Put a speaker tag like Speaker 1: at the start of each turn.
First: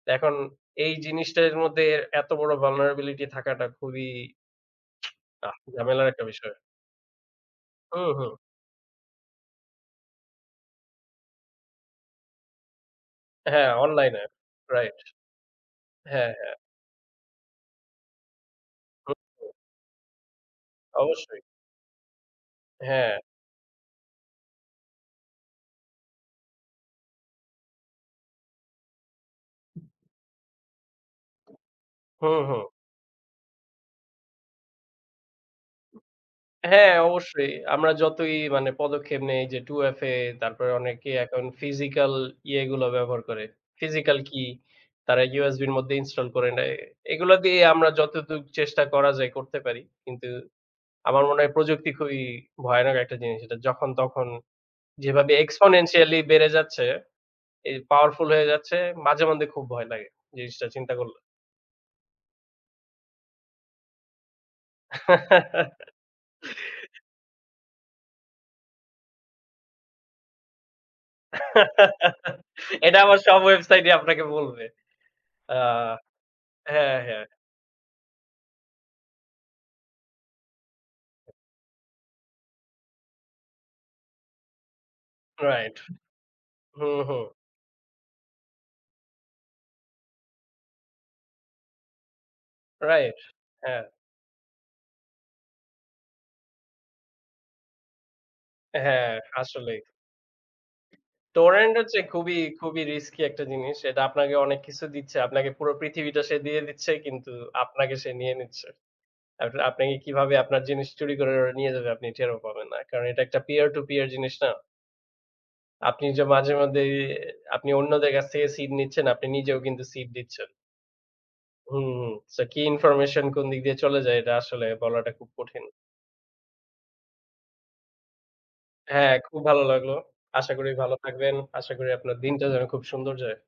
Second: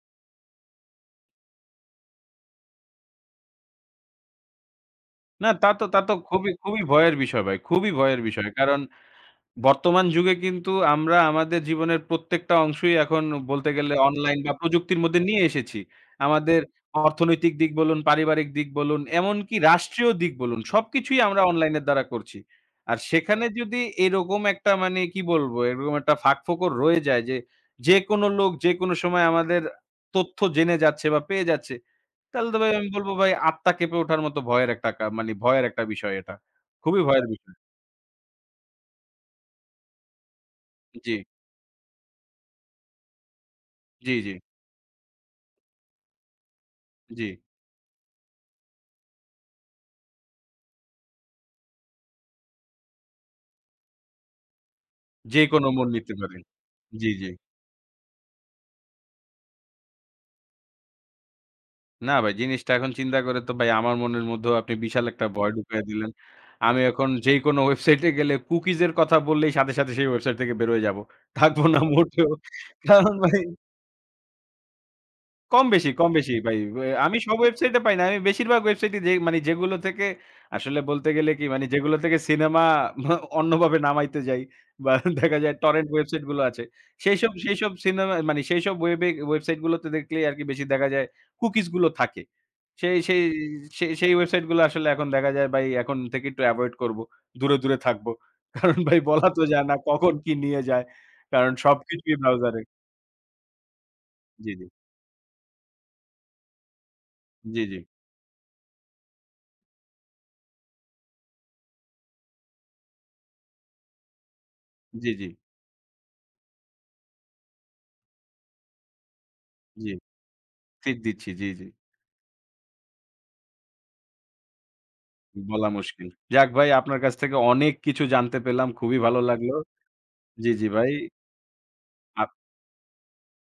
Speaker 1: এখন এই জিনিসটার মধ্যে এত বড় vulnerability থাকাটা খুবই।
Speaker 2: না,
Speaker 1: আ
Speaker 2: তা তো, তা
Speaker 1: ঝামেলার
Speaker 2: তো
Speaker 1: একটা
Speaker 2: খুবই,
Speaker 1: বিষয়।
Speaker 2: খুবই ভয়ের বিষয় ভাই। খুবই
Speaker 1: হু,
Speaker 2: ভয়ের
Speaker 1: হু।
Speaker 2: বিষয়। কারণ বর্তমান যুগে কিন্তু আমরা আমাদের জীবনের প্রত্যেকটা অংশই এখন বলতে
Speaker 1: হ্যাঁ,
Speaker 2: গেলে
Speaker 1: অনলাইনে।
Speaker 2: অনলাইন বা
Speaker 1: Right.
Speaker 2: প্রযুক্তির মধ্যে নিয়ে এসেছি।
Speaker 1: হ্যাঁ, হ্যাঁ।
Speaker 2: আমাদের অর্থনৈতিক দিক বলুন, পারিবারিক দিক বলুন,
Speaker 1: হু, হু।
Speaker 2: এমনকি রাষ্ট্রীয় দিক বলুন সবকিছুই আমরা
Speaker 1: অবশ্যই।
Speaker 2: অনলাইনের দ্বারা করছি। আর
Speaker 1: হ্যাঁ।
Speaker 2: সেখানে যদি এরকম একটা মানে কি বলব, এরকম একটা ফাঁকফোকর রয়ে যায় যে যেকোনো লোক যেকোনো সময় আমাদের তথ্য জেনে যাচ্ছে, বা পেয়ে যাচ্ছে।
Speaker 1: হু,
Speaker 2: তাহলে তো
Speaker 1: হু।
Speaker 2: ভাই আমি বলব ভাই আত্মা কেঁপে ওঠার মত ভয়ের একটা কা মানে ভয়ের একটা বিষয় এটা।
Speaker 1: হ্যাঁ,
Speaker 2: খুবই ভয়ের
Speaker 1: অবশ্যই।
Speaker 2: বিষয়।
Speaker 1: আমরা যতই মানে পদক্ষেপ নেই যে 2FA তারপরে অনেকে
Speaker 2: জি।
Speaker 1: এখন physical ইয়েগুলো ব্যবহার করে।
Speaker 2: জি,
Speaker 1: Physical
Speaker 2: জি।
Speaker 1: key তারা USB র মধ্যে install করে নেয়। এগুলা
Speaker 2: জি।
Speaker 1: দিয়ে আমরা যতটুকু চেষ্টা করা যায় করতে পারি। কিন্তু আমার মনে হয় প্রযুক্তি খুবই ভয়ানক একটা জিনিস। এটা যখন তখন যেভাবে
Speaker 2: যেকোনো মূল্য দিতে
Speaker 1: exponentially
Speaker 2: পারি।
Speaker 1: বেড়ে যাচ্ছে,
Speaker 2: জি, জি।
Speaker 1: এই powerful হয়ে যাচ্ছে, মাঝে মধ্যে খুব ভয় লাগে, জিনিসটা চিন্তা করলে।
Speaker 2: না ভাই, জিনিসটা এখন চিন্তা করে তো ভাই আমার মনের মধ্যেও আপনি বিশাল একটা ভয় ঢুকাইয়া দিলেন। আমি এখন যেই কোন ওয়েবসাইটে গেলে cookies কথা বললেই সাথে সাথে সেই ওয়েবসাইট থেকে বের হয়ে যাব। থাকব না মোটেও।
Speaker 1: এটা
Speaker 2: কারণ
Speaker 1: আমার
Speaker 2: ভাই
Speaker 1: সব ওয়েবসাইটই আপনাকে বলবে। অ্যা
Speaker 2: কম বেশি, কম বেশি ভাই।
Speaker 1: হ্যাঁ,
Speaker 2: আমি
Speaker 1: হ্যাঁ।
Speaker 2: সব ওয়েবসাইটে পাই না। আমি বেশিরভাগ ওয়েবসাইটে যে মানে যেগুলো থেকে আসলে বলতে গেলে কি মানে যেগুলো থেকে সিনেমা অন্যভাবে নামাইতে যাই বা দেখা যায়
Speaker 1: Right।
Speaker 2: টরেন্ট ওয়েবসাইটগুলো আছে
Speaker 1: হুম, হুম।
Speaker 2: সেইসব সেইসব সিনেমা মানে সেইসব ওয়েবে ওয়েবসাইট গুলোতে দেখলেই আরকি বেশি দেখা যায় কুকিজগুলো থাকে। সেই
Speaker 1: Right।
Speaker 2: সেই
Speaker 1: হ্যাঁ।
Speaker 2: সেই সেই ওয়েবসাইটগুলো আসলে এখন দেখা যায় ভাই এখন থেকে একটু অ্যাভয়েড করব। দূরে, দূরে থাকব। কারণ ভাই
Speaker 1: হ্যাঁ,
Speaker 2: বলা তো যায় না
Speaker 1: আসলেই।
Speaker 2: কখন কি নিয়ে যায়। কারণ
Speaker 1: Torrent হচ্ছে
Speaker 2: সবকিছুই
Speaker 1: খুবই,
Speaker 2: ব্রাউজারে।
Speaker 1: খুবই risky একটা জিনিস। এটা আপনাকে
Speaker 2: জি,
Speaker 1: অনেক
Speaker 2: জি।
Speaker 1: কিছু দিচ্ছে, আপনাকে পুরো পৃথিবীটা সে দিয়ে দিচ্ছে কিন্তু
Speaker 2: জি, জি।
Speaker 1: আপনাকে সে নিয়ে নিচ্ছে। [unintelligible] আপনাকে কিভাবে আপনার জিনিস চুরি করে ওটা নিয়ে যাবে আপনি টেরও পাবেন না। কারণ এটা একটা peer to peer জিনিস না।
Speaker 2: জি, জি।
Speaker 1: আপনি যে মাঝে মধ্যেই আপনি অন্যদের কাছ থেকে seed নিচ্ছেন, আপনি নিজেও কিন্তু
Speaker 2: জি।
Speaker 1: seed দিচ্ছেন।
Speaker 2: seed দিচ্ছি। জি, জি।
Speaker 1: হুম হুম। So কি information কোন দিক দিয়ে চলে যায় এটা আসলে বলাটা খুব কঠিন।
Speaker 2: বলা মুশকিল। যাক ভাই, আপনার কাছ থেকে অনেক কিছু জানতে পেলাম। খুবই
Speaker 1: হ্যাঁ,
Speaker 2: ভালো
Speaker 1: খুব
Speaker 2: লাগলো।
Speaker 1: ভালো লাগলো।
Speaker 2: জি,
Speaker 1: আশা
Speaker 2: জি
Speaker 1: করি
Speaker 2: ভাই।
Speaker 1: ভালো থাকবেন। আশা করি আপনার
Speaker 2: আপ
Speaker 1: দিনটা যেন খুব সুন্দর যায়।